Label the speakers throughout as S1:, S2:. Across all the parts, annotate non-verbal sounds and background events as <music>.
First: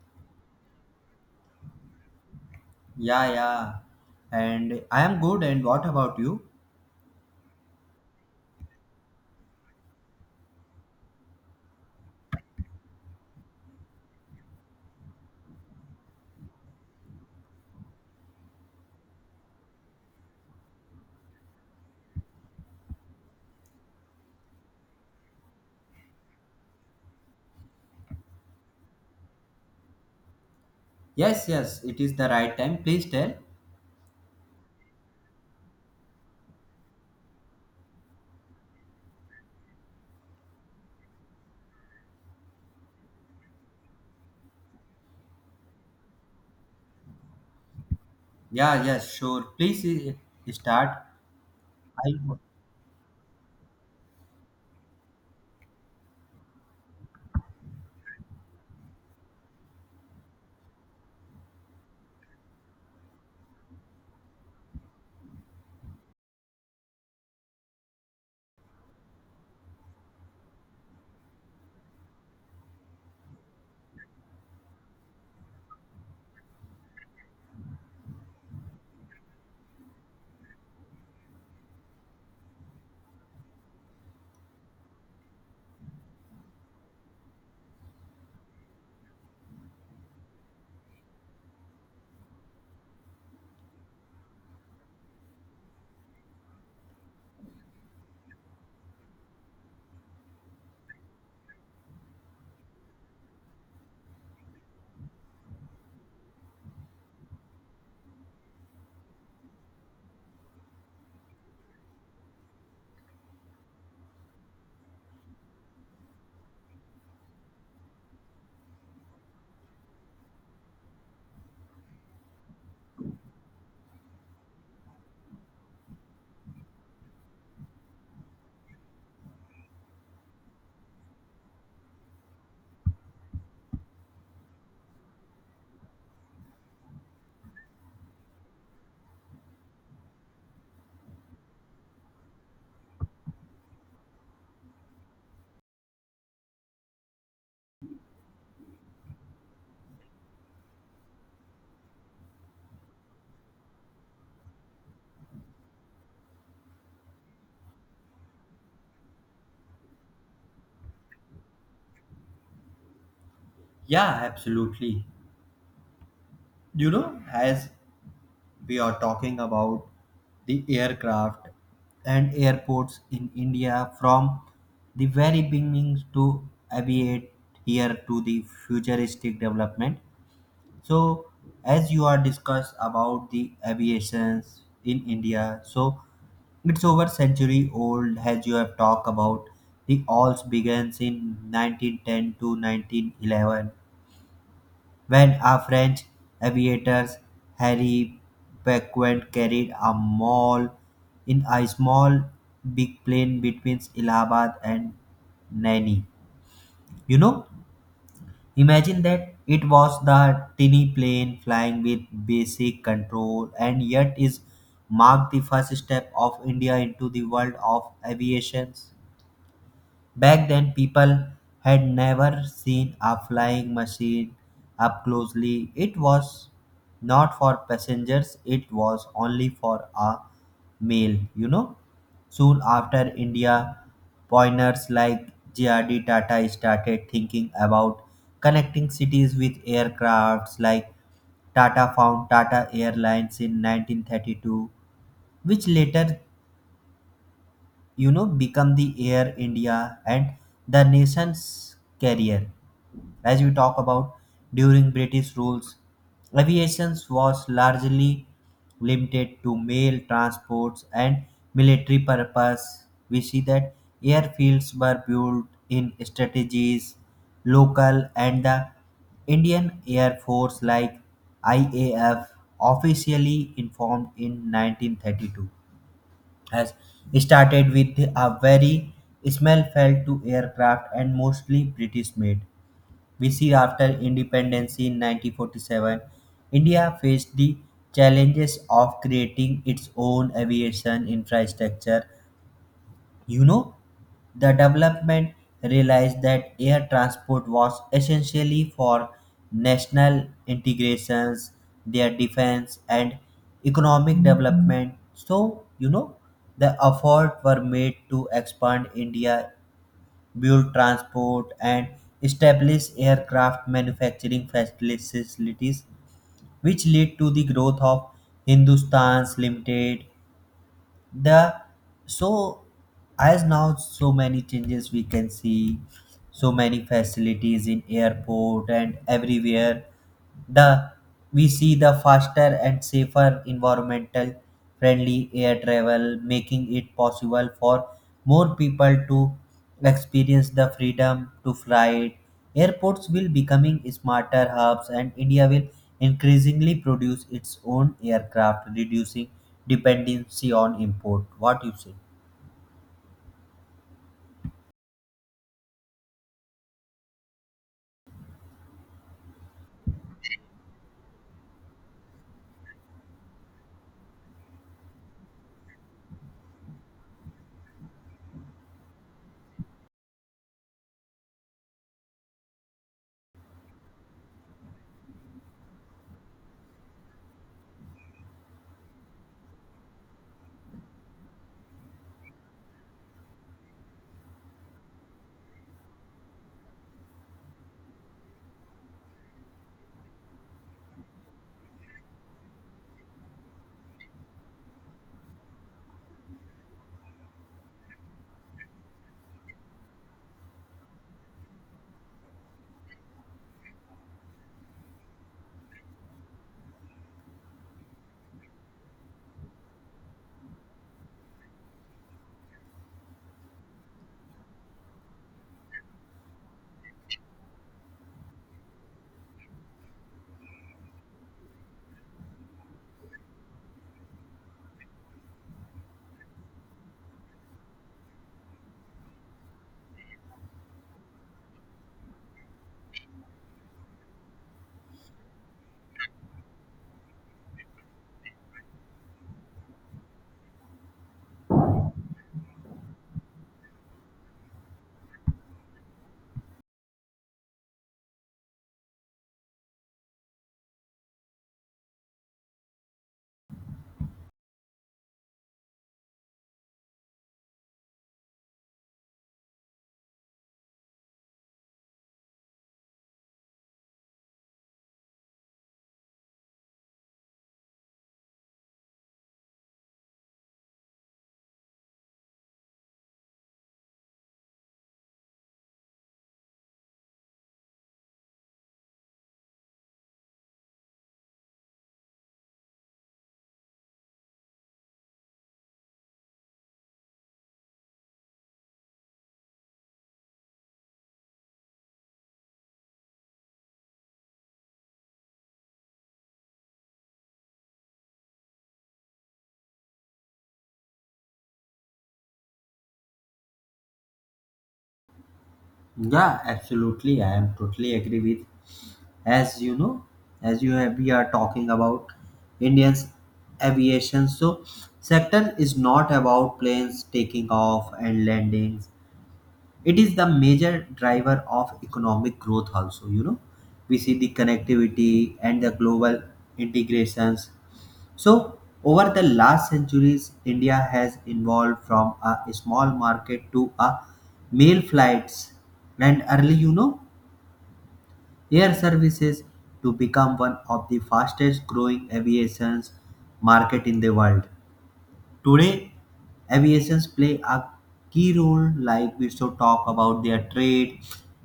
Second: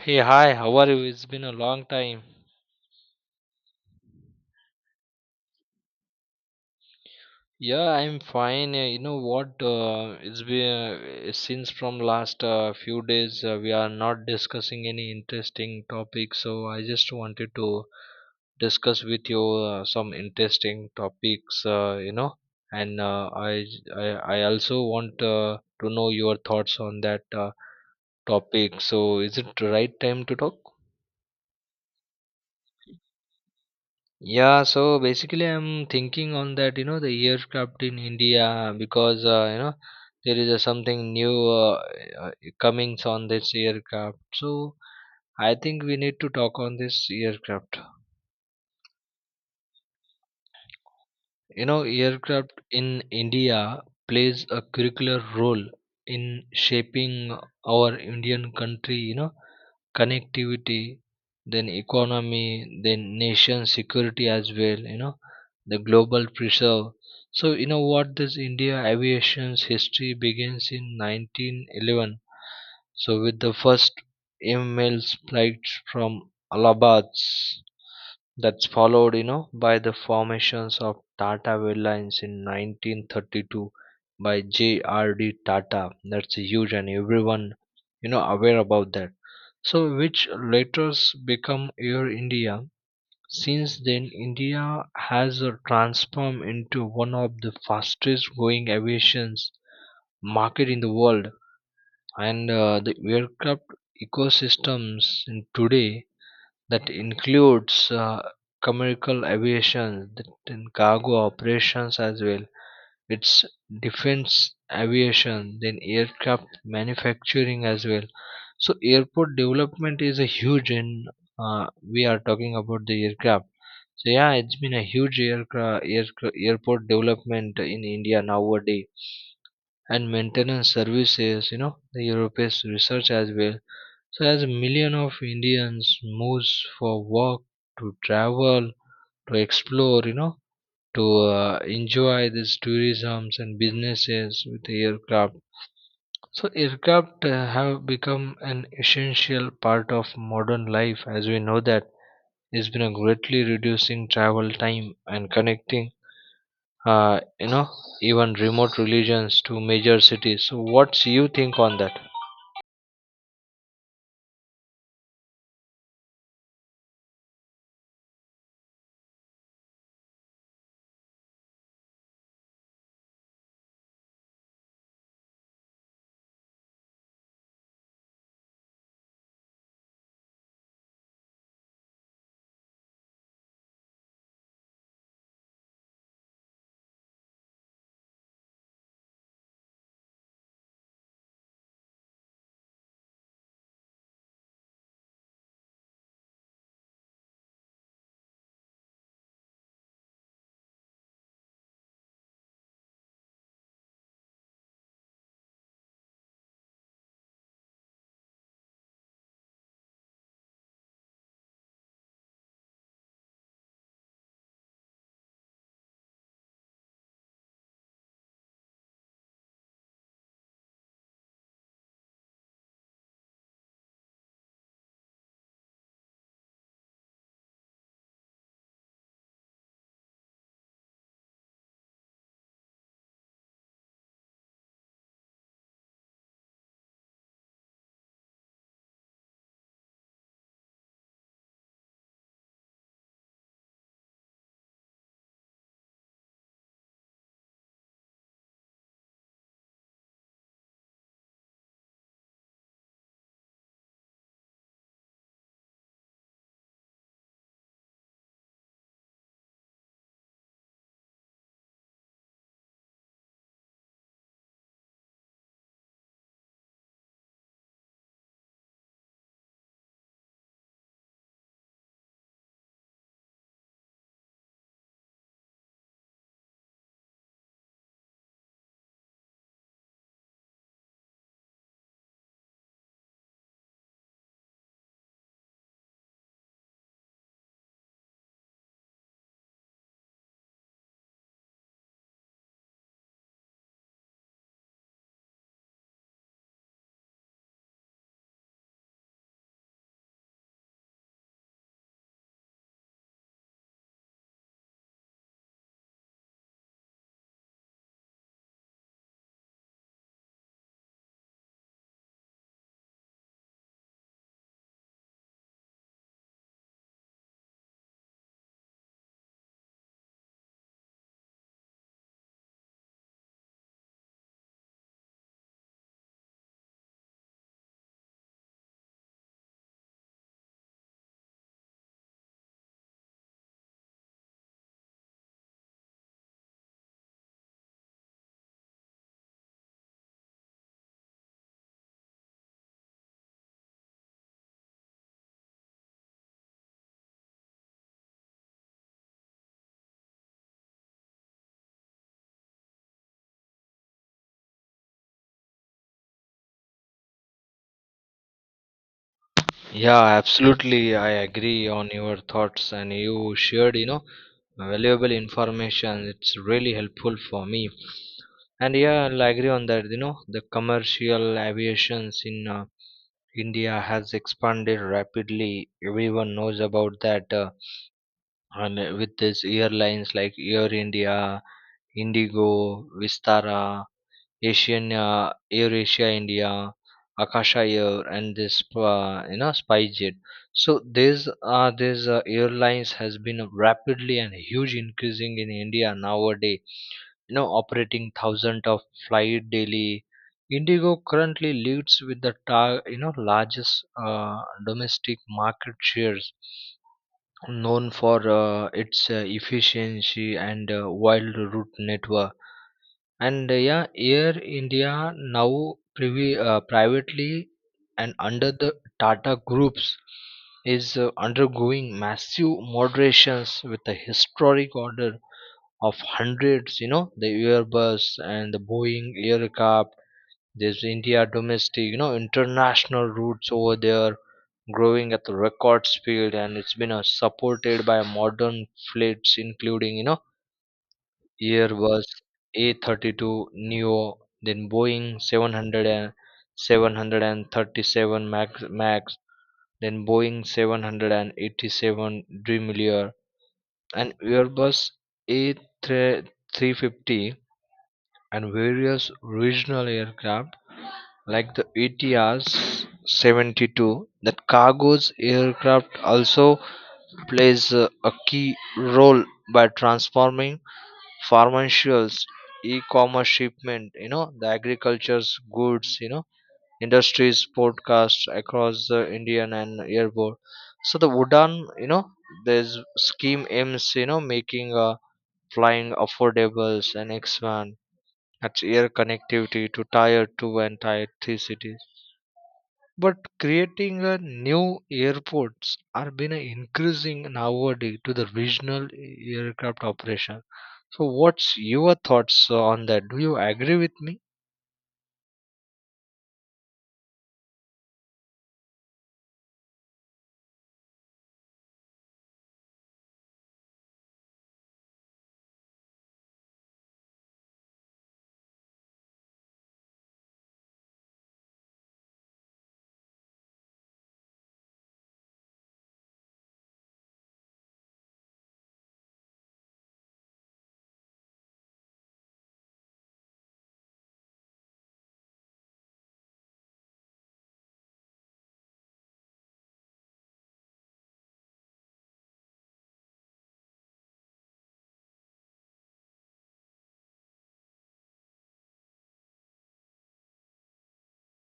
S1: Hey, hi, how are you? It's been a long time.
S2: Yeah, yeah. And I am good. And what about you?
S1: Yeah, I'm fine. You know what? It's been since from last few days we are not discussing any interesting topic, so I just wanted to discuss with you some interesting topics, and I I also want to know your thoughts on that topic. So, is it the right time to talk?
S2: Yes, yes, it is the right time. Please tell.
S1: Yeah, so basically, I'm thinking on that, the aircraft in India, because there is a something new uh, comings on this aircraft. So I think we need to talk on this aircraft.
S2: Yeah, yes, sure. Please start.
S1: You know,
S2: I,
S1: aircraft in India plays a curricular role in shaping our Indian country: connectivity, then economy, then nation security as well, the global preserve. So, you know what, this India aviation's history begins in 1911. So, with the first ML's flights from Allahabad, that's followed by the formations of Tata Airlines in 1932 by JRD Tata. That's huge, and everyone aware about that. So which later become Air India. Since then, India has transformed into one of the fastest growing aviation market in the world, and the aircraft ecosystems in today that includes commercial aviation, that in cargo operations as well. It's defense aviation, then aircraft manufacturing as well. So airport development is a huge in uh, we are talking about the aircraft. So yeah, it's been a huge aircraft airport development in India nowadays and maintenance services, the European research as well. So as million of Indians moves for work, to travel, to explore, to enjoy these tourisms and businesses with the aircraft. So aircraft have become an essential part of modern life, as we know that it's been a greatly reducing travel time and connecting uh, you know even remote regions to major cities. So what's you think on that?
S2: yeah, absolutely. You know, as we are talking about the aircraft and airports in India from the very beginnings to aviate here to the futuristic development. So, as you are discussed about the aviations in India, so it's over century old. As you have talked about, the alls begins in 1910 to 1911 when a French aviators Harry Becquerel carried a mall in a small big plane between Allahabad and Naini. You know, imagine that it was the tiny plane flying with basic control and yet is marked the first step of India into the world of aviation. Back then, people had never seen a flying machine up closely. It was not for passengers, it was only for a mail. Soon after India, pioneers like JRD Tata started thinking about connecting cities with aircrafts like Tata found Tata Airlines in 1932, which later you know become the air india and the nation's carrier as we talk about during british rules aviation was largely limited to mail transports and military purpose. We see that airfields were built in strategies local and the indian air force like IAF officially informed in 1932 has started with a very small felt to aircraft and mostly British made. We see after independence in 1947, India faced the challenges of creating its own aviation infrastructure. You know, the development realized that air transport was essentially for national integrations, their defense, and economic development. So, you know, the efforts were made to expand India, build transport, and establish aircraft manufacturing facilities, which led to the growth of Hindustan Limited. The so As now so many changes we can see, so many facilities in airport and everywhere, the we see the faster and safer environmental friendly air travel making it possible for more people to experience the freedom to fly. Airports will becoming smarter hubs and india will increasingly produce its own aircraft reducing dependency on import. What you say?
S1: Yeah, absolutely. I agree on your thoughts, and you shared, valuable information. It's really helpful for me. And yeah, I'll agree on that. The commercial aviations in India has expanded rapidly. Everyone knows about that. And with these airlines like Air India, Indigo, Vistara, Asian, Air Asia India, Akasha Air, and this SpiceJet. So these airlines has been rapidly and huge increasing in India nowadays. Operating thousand of flight daily. Indigo currently leads with the largest domestic market shares, known for its efficiency and wide route network. And yeah, Air India now privately and under the Tata groups is undergoing massive moderations with a historic order of hundreds, the Airbus and the Boeing aircraft. There's India domestic, international routes over there growing at the record speed, and it's been supported by modern fleets including year was A32 Neo, then Boeing 700 and 737 Max, then Boeing 787 Dreamliner, and Airbus A350, and various regional aircraft like the ATRs 72. That cargo's aircraft also plays a key role by transforming pharmaceuticals, e-commerce shipment, the agriculture's goods, industries podcasts across the Indian and airport. So the Udan, you know this scheme aims, making flying affordables and expand its air connectivity to tier 2 and tier 3 cities, but creating a new airports are being increasing nowadays to the regional aircraft operation. So, what's your thoughts on that? Do you agree with me?
S2: Yeah, absolutely. I am totally agree with. As you know, as you have, we are talking about Indian's aviation. So sector is not about planes taking off and landings. It is the major driver of economic growth also, you know. We see the connectivity and the global integrations. So, over the last centuries, India has evolved from a small market to a mail flights and early, you know, air services to become one of the fastest growing aviations market in the world. Today, aviations play a key role like we should talk about their trade,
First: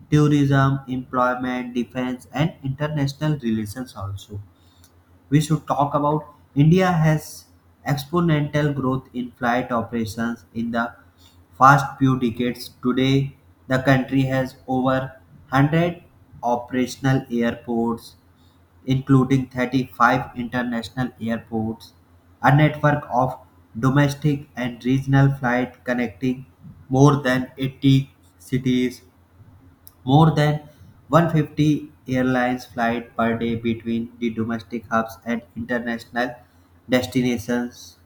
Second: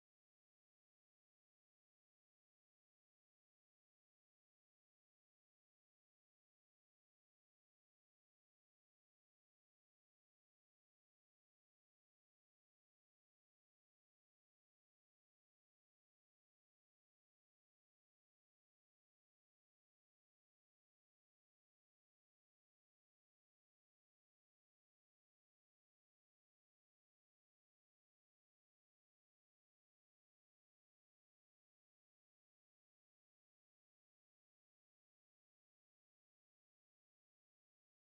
S2: tourism, employment, defense and international relations also. We should talk about India has exponential growth in flight operations in the past few decades. Today, the country has over 100 operational airports, including 35 international airports, a network of domestic and regional flight connecting more than 80 cities, more than 150 airlines flight per day between the domestic hubs and international destinations,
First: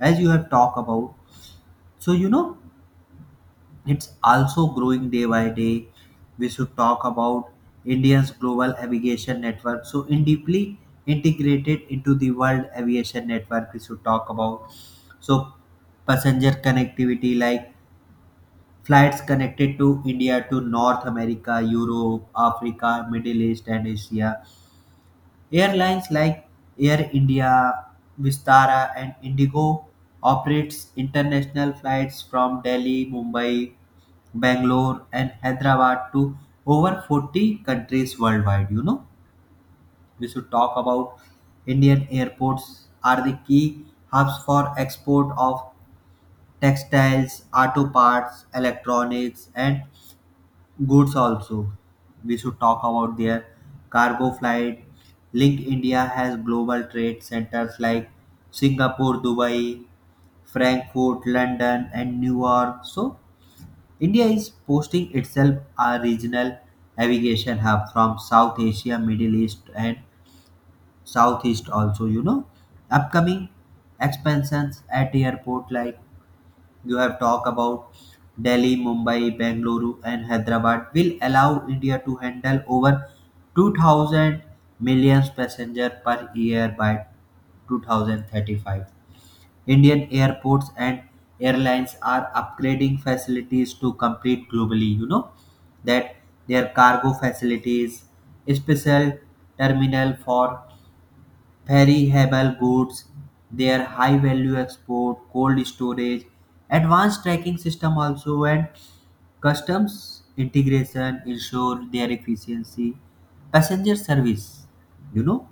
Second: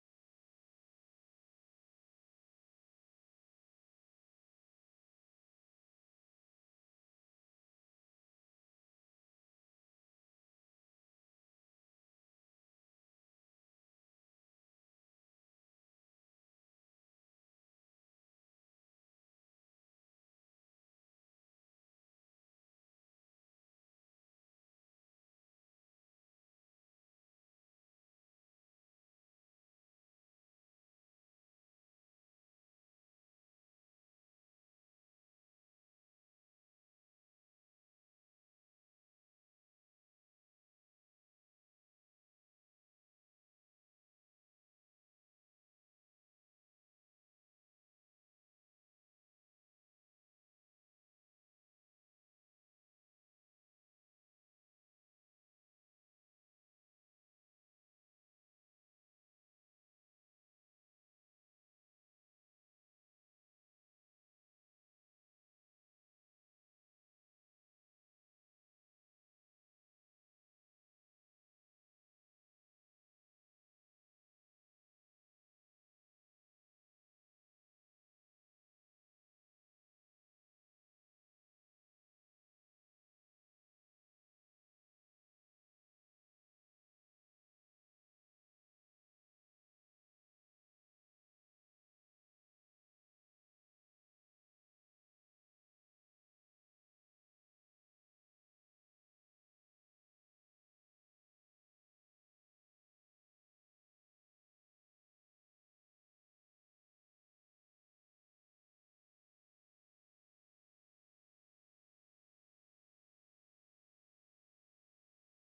S2: as you have talked about. So you know it's also growing day by day. We should talk about India's global aviation network. So in deeply integrated into the world aviation network, we should talk about so passenger connectivity like flights connected to India to North America, Europe, Africa, Middle East, and Asia. Airlines like Air India, Vistara, and Indigo operates international flights from Delhi, Mumbai, Bangalore, and Hyderabad to over 40 countries worldwide. You know, we should talk about Indian airports are the key hubs for export of textiles, auto parts, electronics, and goods also. We should talk about their cargo flight. Link India has global trade centers like Singapore, Dubai, Frankfurt, London, and New York. So, India is posting itself a regional navigation hub from South Asia, Middle East, and Southeast also. You know, upcoming expansions at airport like you have talked about Delhi, Mumbai, Bengaluru, and Hyderabad, will allow India to handle over 2,000 million passengers per year by 2035. Indian airports and airlines are upgrading facilities to compete globally. You know that their cargo facilities, special terminal for perishable goods, their high value export, cold storage, advanced tracking system also, and customs integration ensure their efficiency. Passenger service, you know,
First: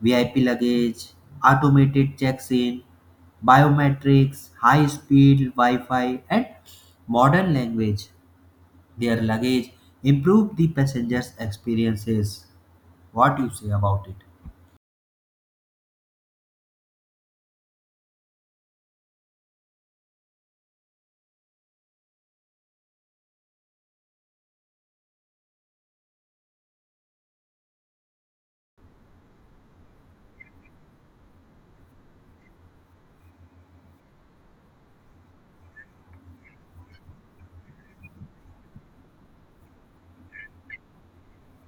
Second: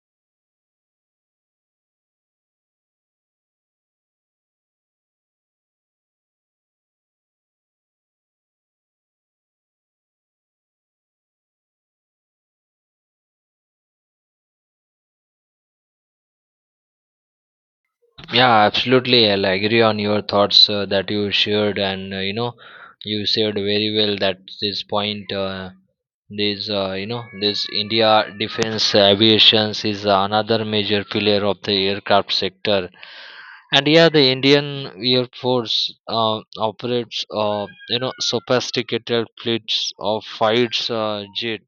S2: VIP luggage, automated checks-in, biometrics, high-speed Wi-Fi, and modern language. Their luggage improve the passengers' experiences. What you say about it?
S1: Yeah, absolutely. I'll agree on your thoughts that you shared, and you shared very well that this point. This India defense aviations is another major pillar of the aircraft sector. And yeah, the Indian Air Force operates, sophisticated fleets of fighter jets,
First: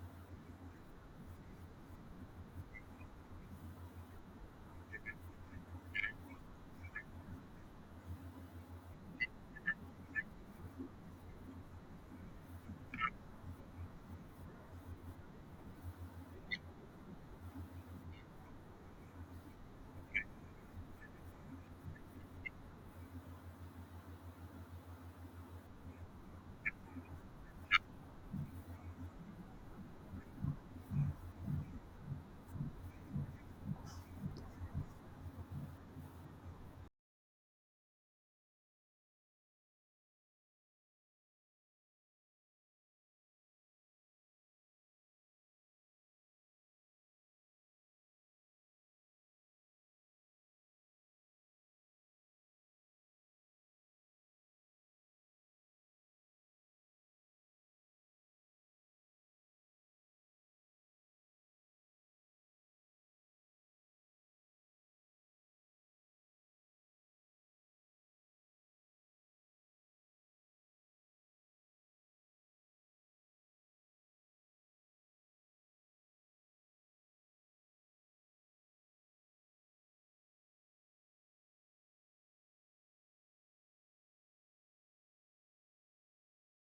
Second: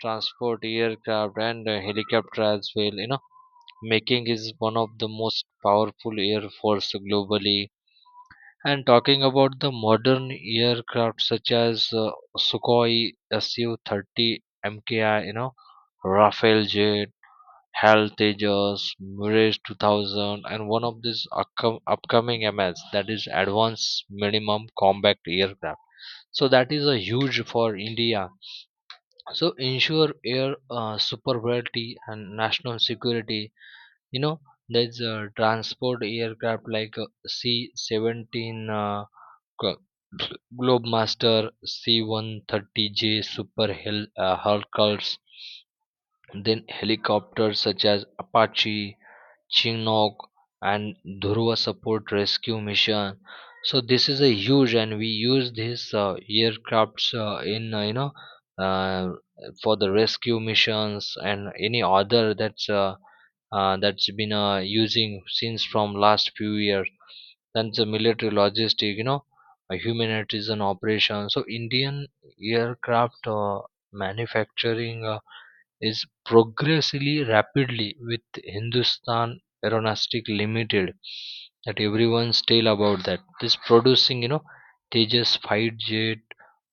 S1: transport aircraft, and helicopter as well, making is one of the most powerful air force globally. And talking about the modern aircraft such as Sukhoi Su-30 MKI, Rafale jet, HAL Tejas, Mirage 2000, and one of these upcoming MS, that is advanced minimum combat aircraft. So that is a huge for India, so ensure air superiority and national security. You know there's a transport aircraft like c-17, Glo- globemaster, c-130j super hercules, then helicopters such as Apache, Chinook, and Dhruva support rescue mission. So this is a huge, and we use these aircrafts in uh, for the rescue missions and any other that's been using since from last few years. Then the military logistic, a humanitarian operation. So Indian aircraft manufacturing is progressively rapidly with Hindustan Aeronastic Limited, that everyone's tale about that this producing, Tejas fight jet,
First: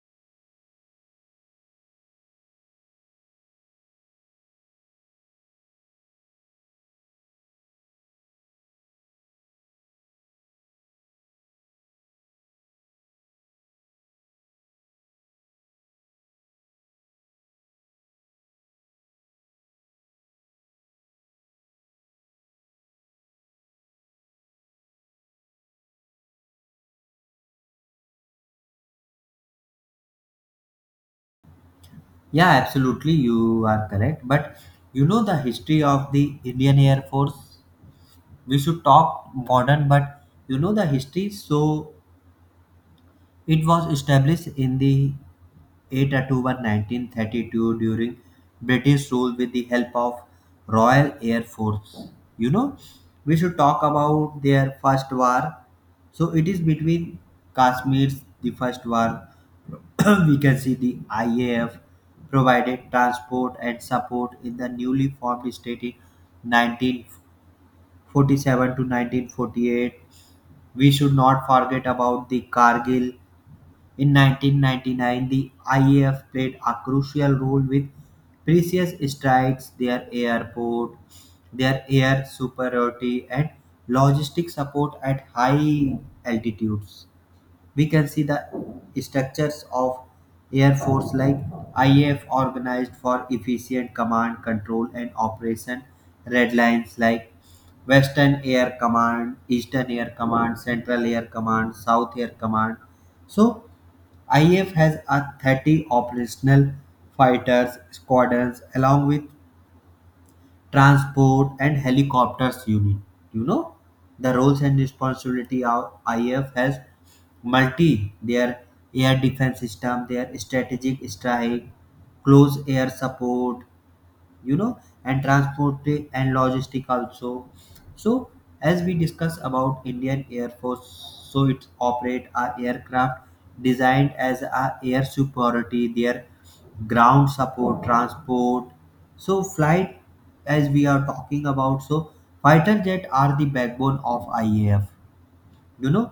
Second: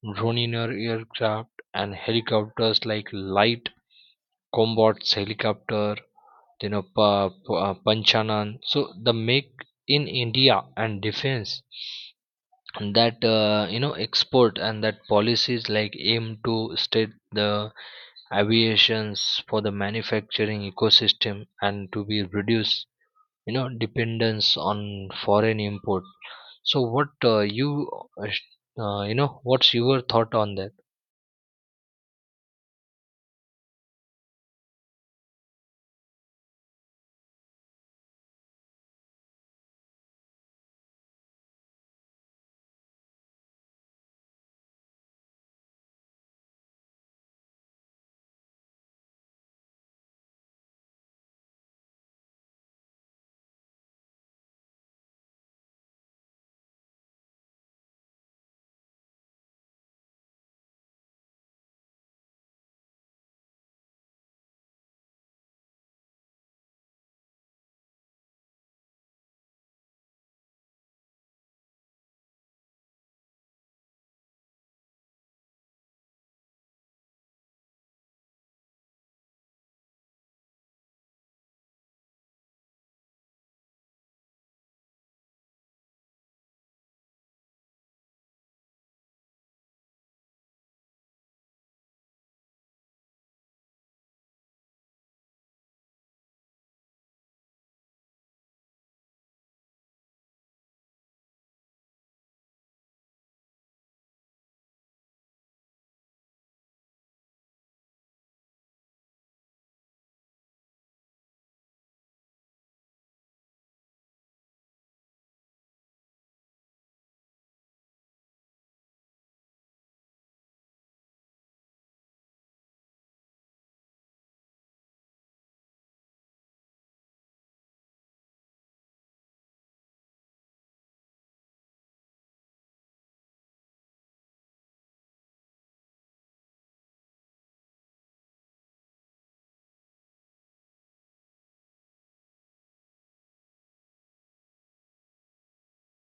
S1: Droniner aircraft, and helicopters like light combat helicopter, Panchanan. So the Make in India and defense, and that export and that policies like aim to state the aviations for the manufacturing ecosystem and to be reduce, dependence on foreign import. So what you sh- you know what's your thought on that?
S2: Yeah, absolutely, you are correct. But you know the history of the Indian Air Force. We should talk modern, but you know the history. So it was established in the 8th October 1932 during British rule with the help of Royal Air Force. You know, we should talk about their first war. So it is between Kashmir's the first war. <clears throat> We can see the IAF provided transport and support in the newly formed state in 1947 to 1948. We should not forget about the Kargil in 1999, the IAF played a crucial role with previous strikes, their airport, their air superiority, and logistic support at high altitudes. We can see the structures of Air Force like IAF organized for efficient command, control, and operation. Red lines like Western Air Command, Eastern Air Command, Central Air Command, South Air Command. So IF has a 30 operational fighters squadrons along with transport and helicopters unit. You know the roles and responsibility of IF has multi their air defense system, their strategic strike, close air support, you know, and transport and logistic also. So as we discuss about indian air force, so it operate a aircraft designed as a air superiority, their ground support transport. So flight, as we are talking about, so fighter jet are the backbone of IAF. You know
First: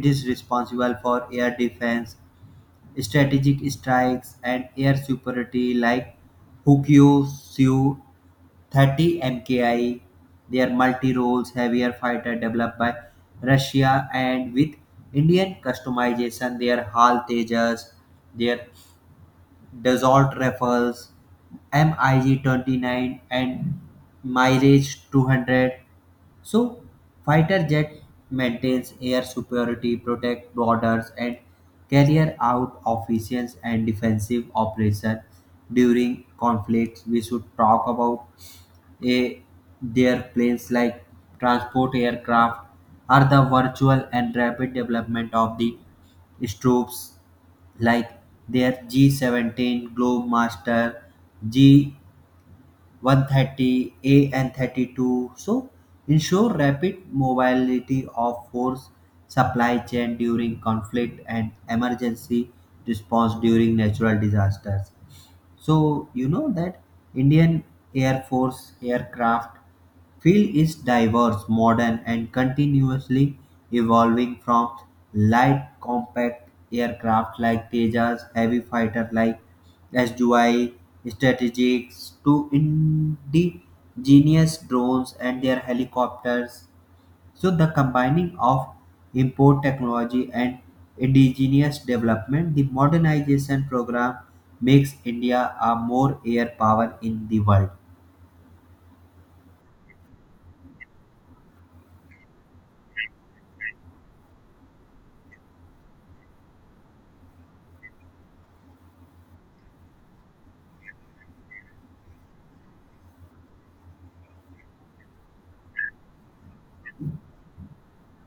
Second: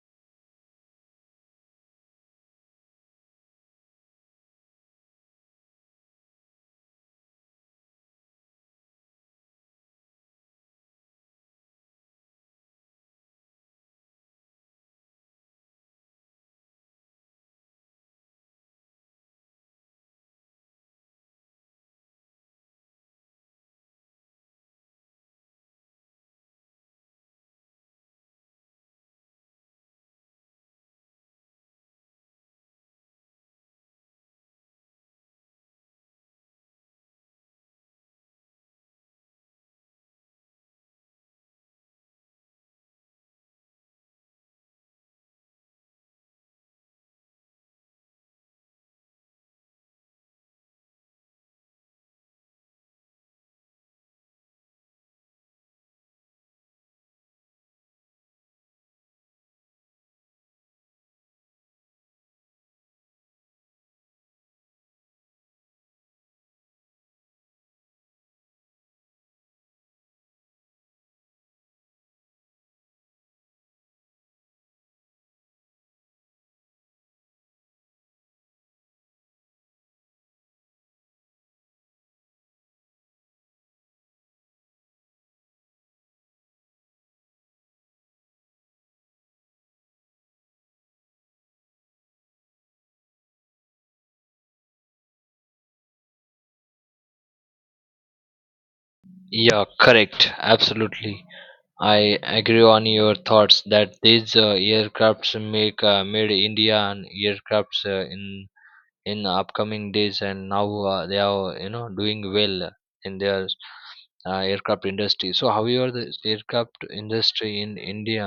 S2: it is responsible for air defense, strategic strikes and air superiority like Hukyu, Siu 30 MKI. Their multi-roles heavier fighter developed by Russia and with Indian customization, their HAL Tejas, their Dassault Rifles, MiG 29 and Mirage 200. So, fighter jet maintains air superiority, protect borders, and carry out offensive and defensive operations during conflicts. We should talk about a, their planes like transport aircraft are the virtual and rapid development of the troops like their G-17 Globemaster, G-130, AN-32. So ensure rapid mobility of force supply chain during conflict and emergency response during natural disasters. So, you know that Indian Air Force aircraft field is diverse, modern, and continuously evolving from light compact aircraft like Tejas, heavy fighter like SDI, strategics to indigenous drones and their helicopters. So the combining of import technology and indigenous development, the modernization program makes India a more air power in the world.
S1: Yeah, correct, absolutely. I agree on your thoughts that these aircrafts make made India, and aircrafts in upcoming days and now they are doing well in their aircraft industry. So however the aircraft industry in India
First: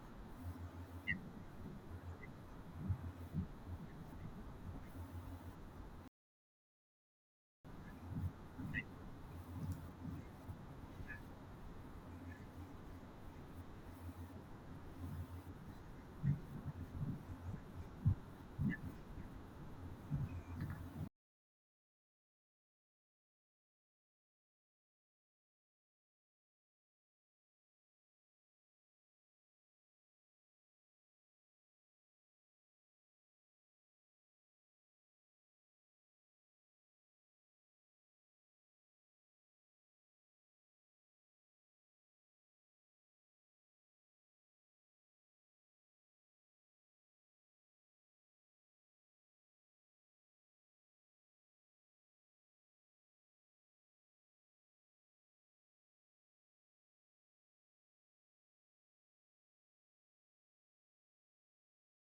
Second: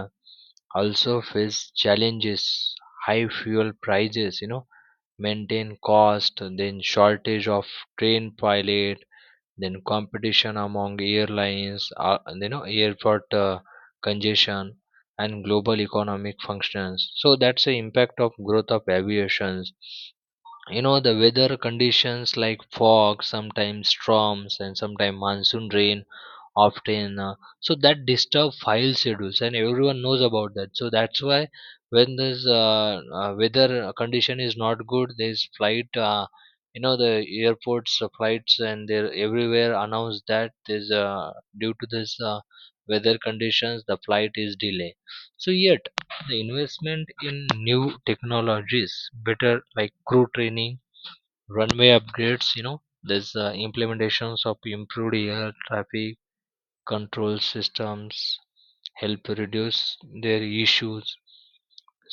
S1: also face challenges: high fuel prices, maintain cost, then shortage of train pilot, then competition among airlines, and, airport congestion, and global economic functions. So that's the impact of growth of aviations. The weather conditions like fog, sometimes storms, and sometimes monsoon rain often so that disturb file schedules, and everyone knows about that. So that's why when this weather condition is not good, there's flight, the airports flights, and they're everywhere announce that there's due to this weather conditions the flight is delayed. So yet the investment in new technologies, better like crew training, runway upgrades, there's implementations of improved air traffic control systems help reduce their issues.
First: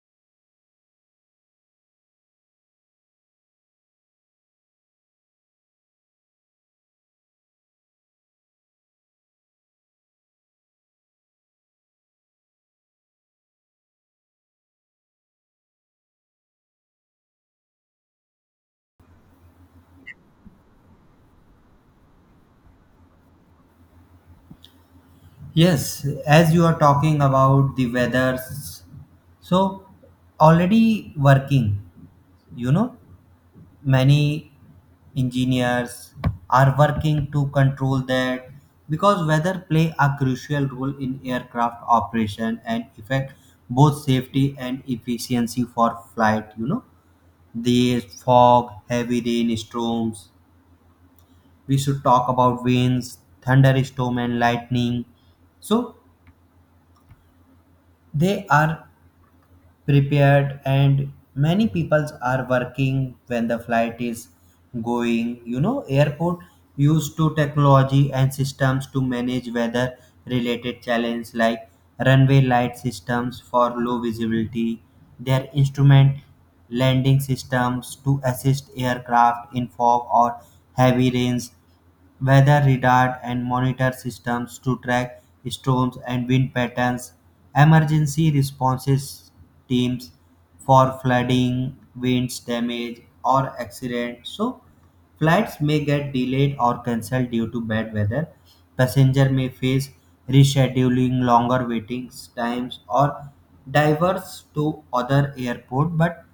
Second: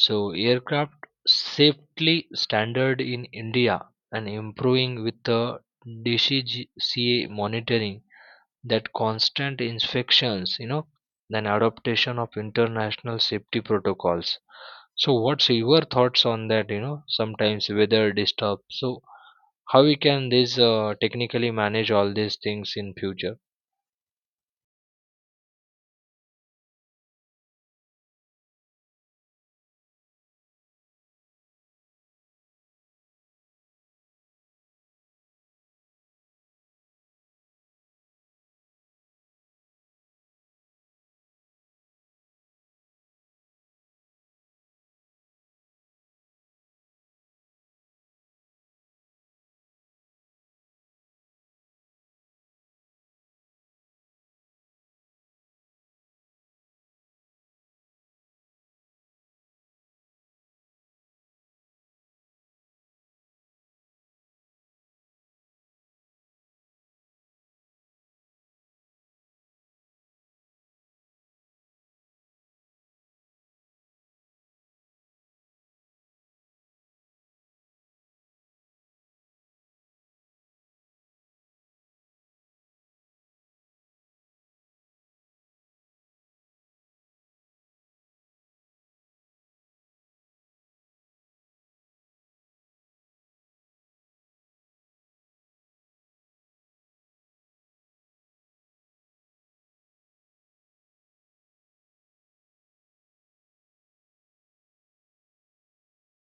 S1: So aircraft safety standard in India and improving with the DCCA monitoring, that constant inspections, and adaptation of international safety protocols. So what's your thoughts on that? Sometimes weather disturbs, so how we can this technically manage all these things in future?
S2: Yes, as you are talking about the weathers, so already working, you know, many engineers are working to control that because weather play a crucial role in aircraft operation and affect both safety and efficiency for flight. You know the fog, heavy rain, storms. We should talk about winds, thunderstorm and lightning. So they are prepared and many people are working when the flight is going. You know airport used to technology and systems to manage weather related challenge like runway light systems for low visibility, their instrument landing systems to assist aircraft in fog or heavy rains, weather radar and monitor systems to track storms and wind patterns, emergency responses teams for flooding, winds damage, or accident. So, flights may get delayed or cancelled due to bad weather. Passenger may face rescheduling, longer waiting times, or diverse to other airport. But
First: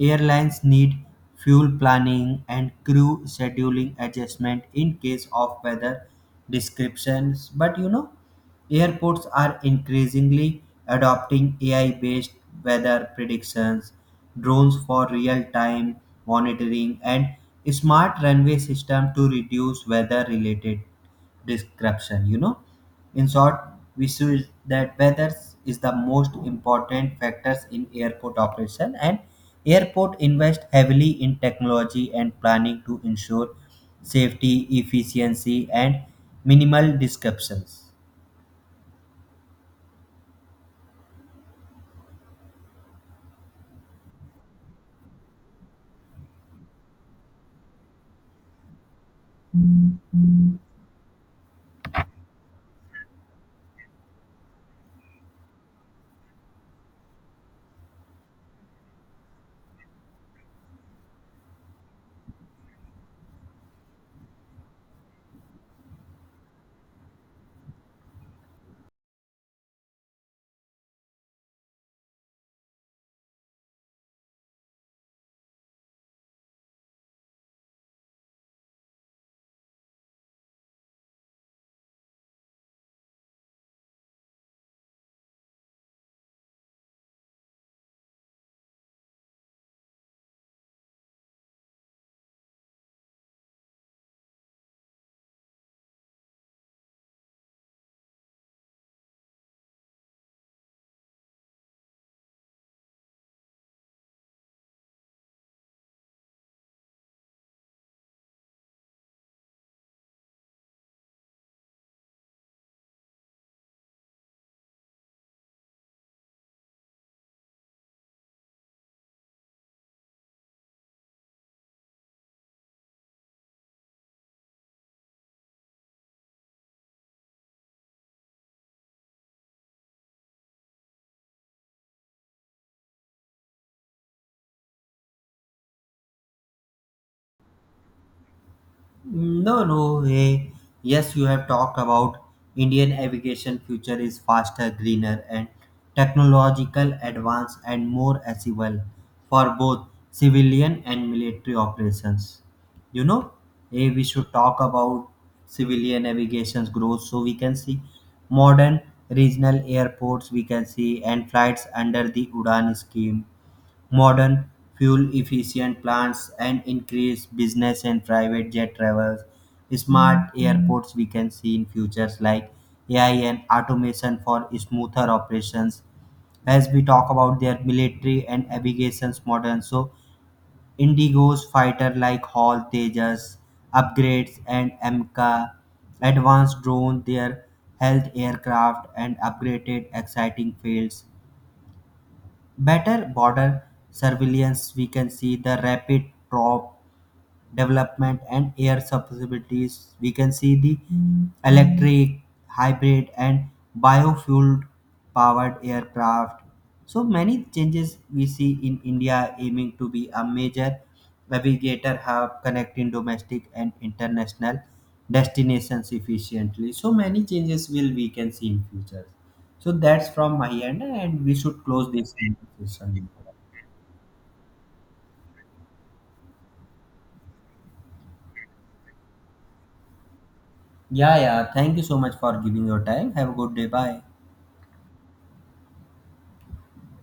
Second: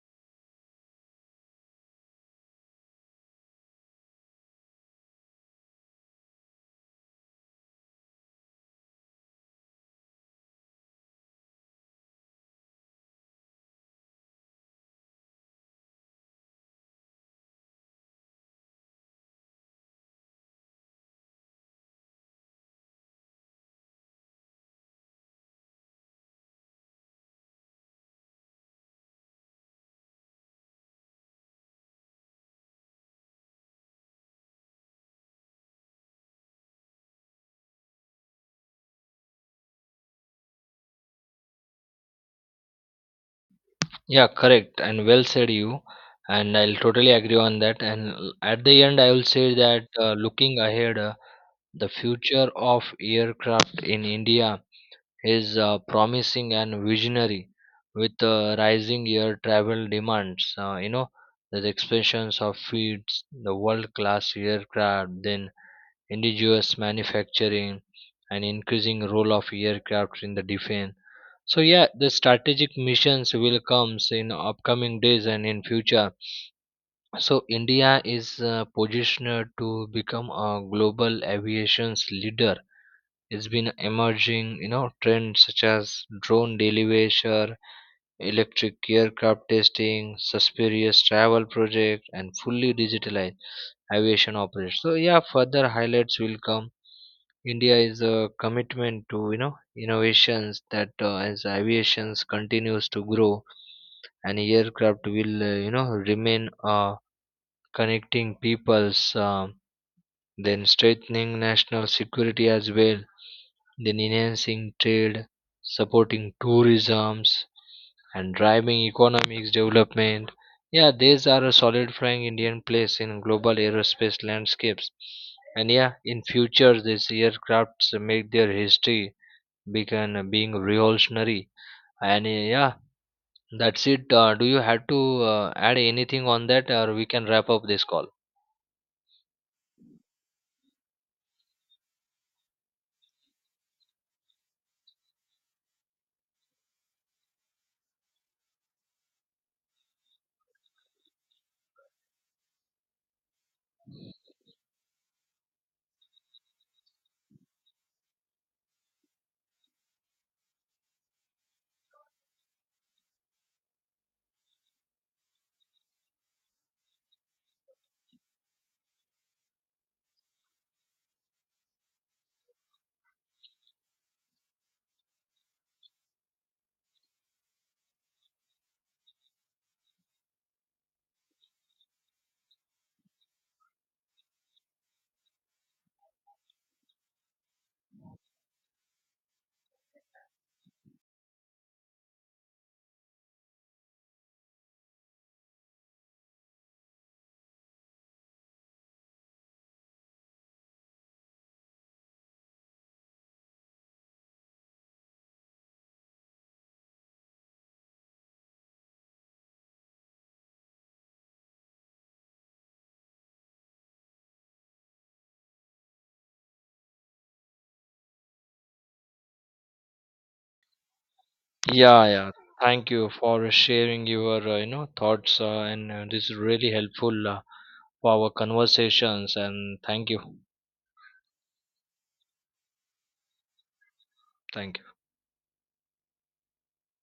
S2: airlines need fuel planning and crew scheduling adjustment in case of weather descriptions. But you know, airports are increasingly adopting AI based weather predictions, drones for real time monitoring, and smart runway system to reduce weather related description. You know, in short, we should that weather is the most important factors in airport operation and airport invest heavily in technology and planning to ensure safety efficiency and minimal disruptions.
S1: Yeah, correct, and well said, you, and I'll totally agree on that. And at the end I will say that looking ahead, the future of aircraft in India is promising and visionary with rising air travel demands, the expansions of feeds, the world class aircraft, then indigenous manufacturing, and increasing role of aircraft in the defense. So yeah, the strategic missions will comes in upcoming days and in future. So India is positioned to become a global aviation's leader. It's been emerging, trends such as drone delivery, electric aircraft testing, suspicious travel project, and fully digitalized aviation operations. So yeah, further highlights will come. India is a commitment to innovations that as aviation continues to grow, and aircraft will remain connecting peoples, then strengthening national security as well, then enhancing trade, supporting tourisms, and driving economics development. Yeah, these are a solid frank Indian place in global aerospace landscapes. And yeah, in future these aircrafts make their history begin being revolutionary. And yeah, that's it. Do you have to add anything on that, or we can wrap up this call?
S2: No, no, hey. Yes, you have talked about Indian aviation future is faster, greener, and technological advance and more accessible for both civilian and military operations. You know, hey, we should talk about civilian aviation's growth so we can see modern regional airports we can see and flights under the Udan scheme. Modern, fuel-efficient plants and increased business and private jet travels. Smart airports we can see in futures like AI and automation for smoother operations. As we talk about their military and aviation's modern, so Indigo's fighter like Hall Tejas upgrades and MCA advanced drone, their health aircraft and upgraded exciting fields, better border surveillance, we can see the rapid drop development and air possibilities. We can see the electric, hybrid, and biofuel powered aircraft. So many changes we see in India aiming to be a major navigator hub connecting domestic and international destinations efficiently. So many changes will we can see in future. So that's from my end and we should close
S1: Yeah,
S2: this
S1: yeah. Thank
S2: conversation.
S1: you for sharing your, thoughts, and this is really helpful for our conversations. And thank you,
S2: Yeah, yeah. Thank you so much for giving your time. Have a good day. Bye.
S1: thank you.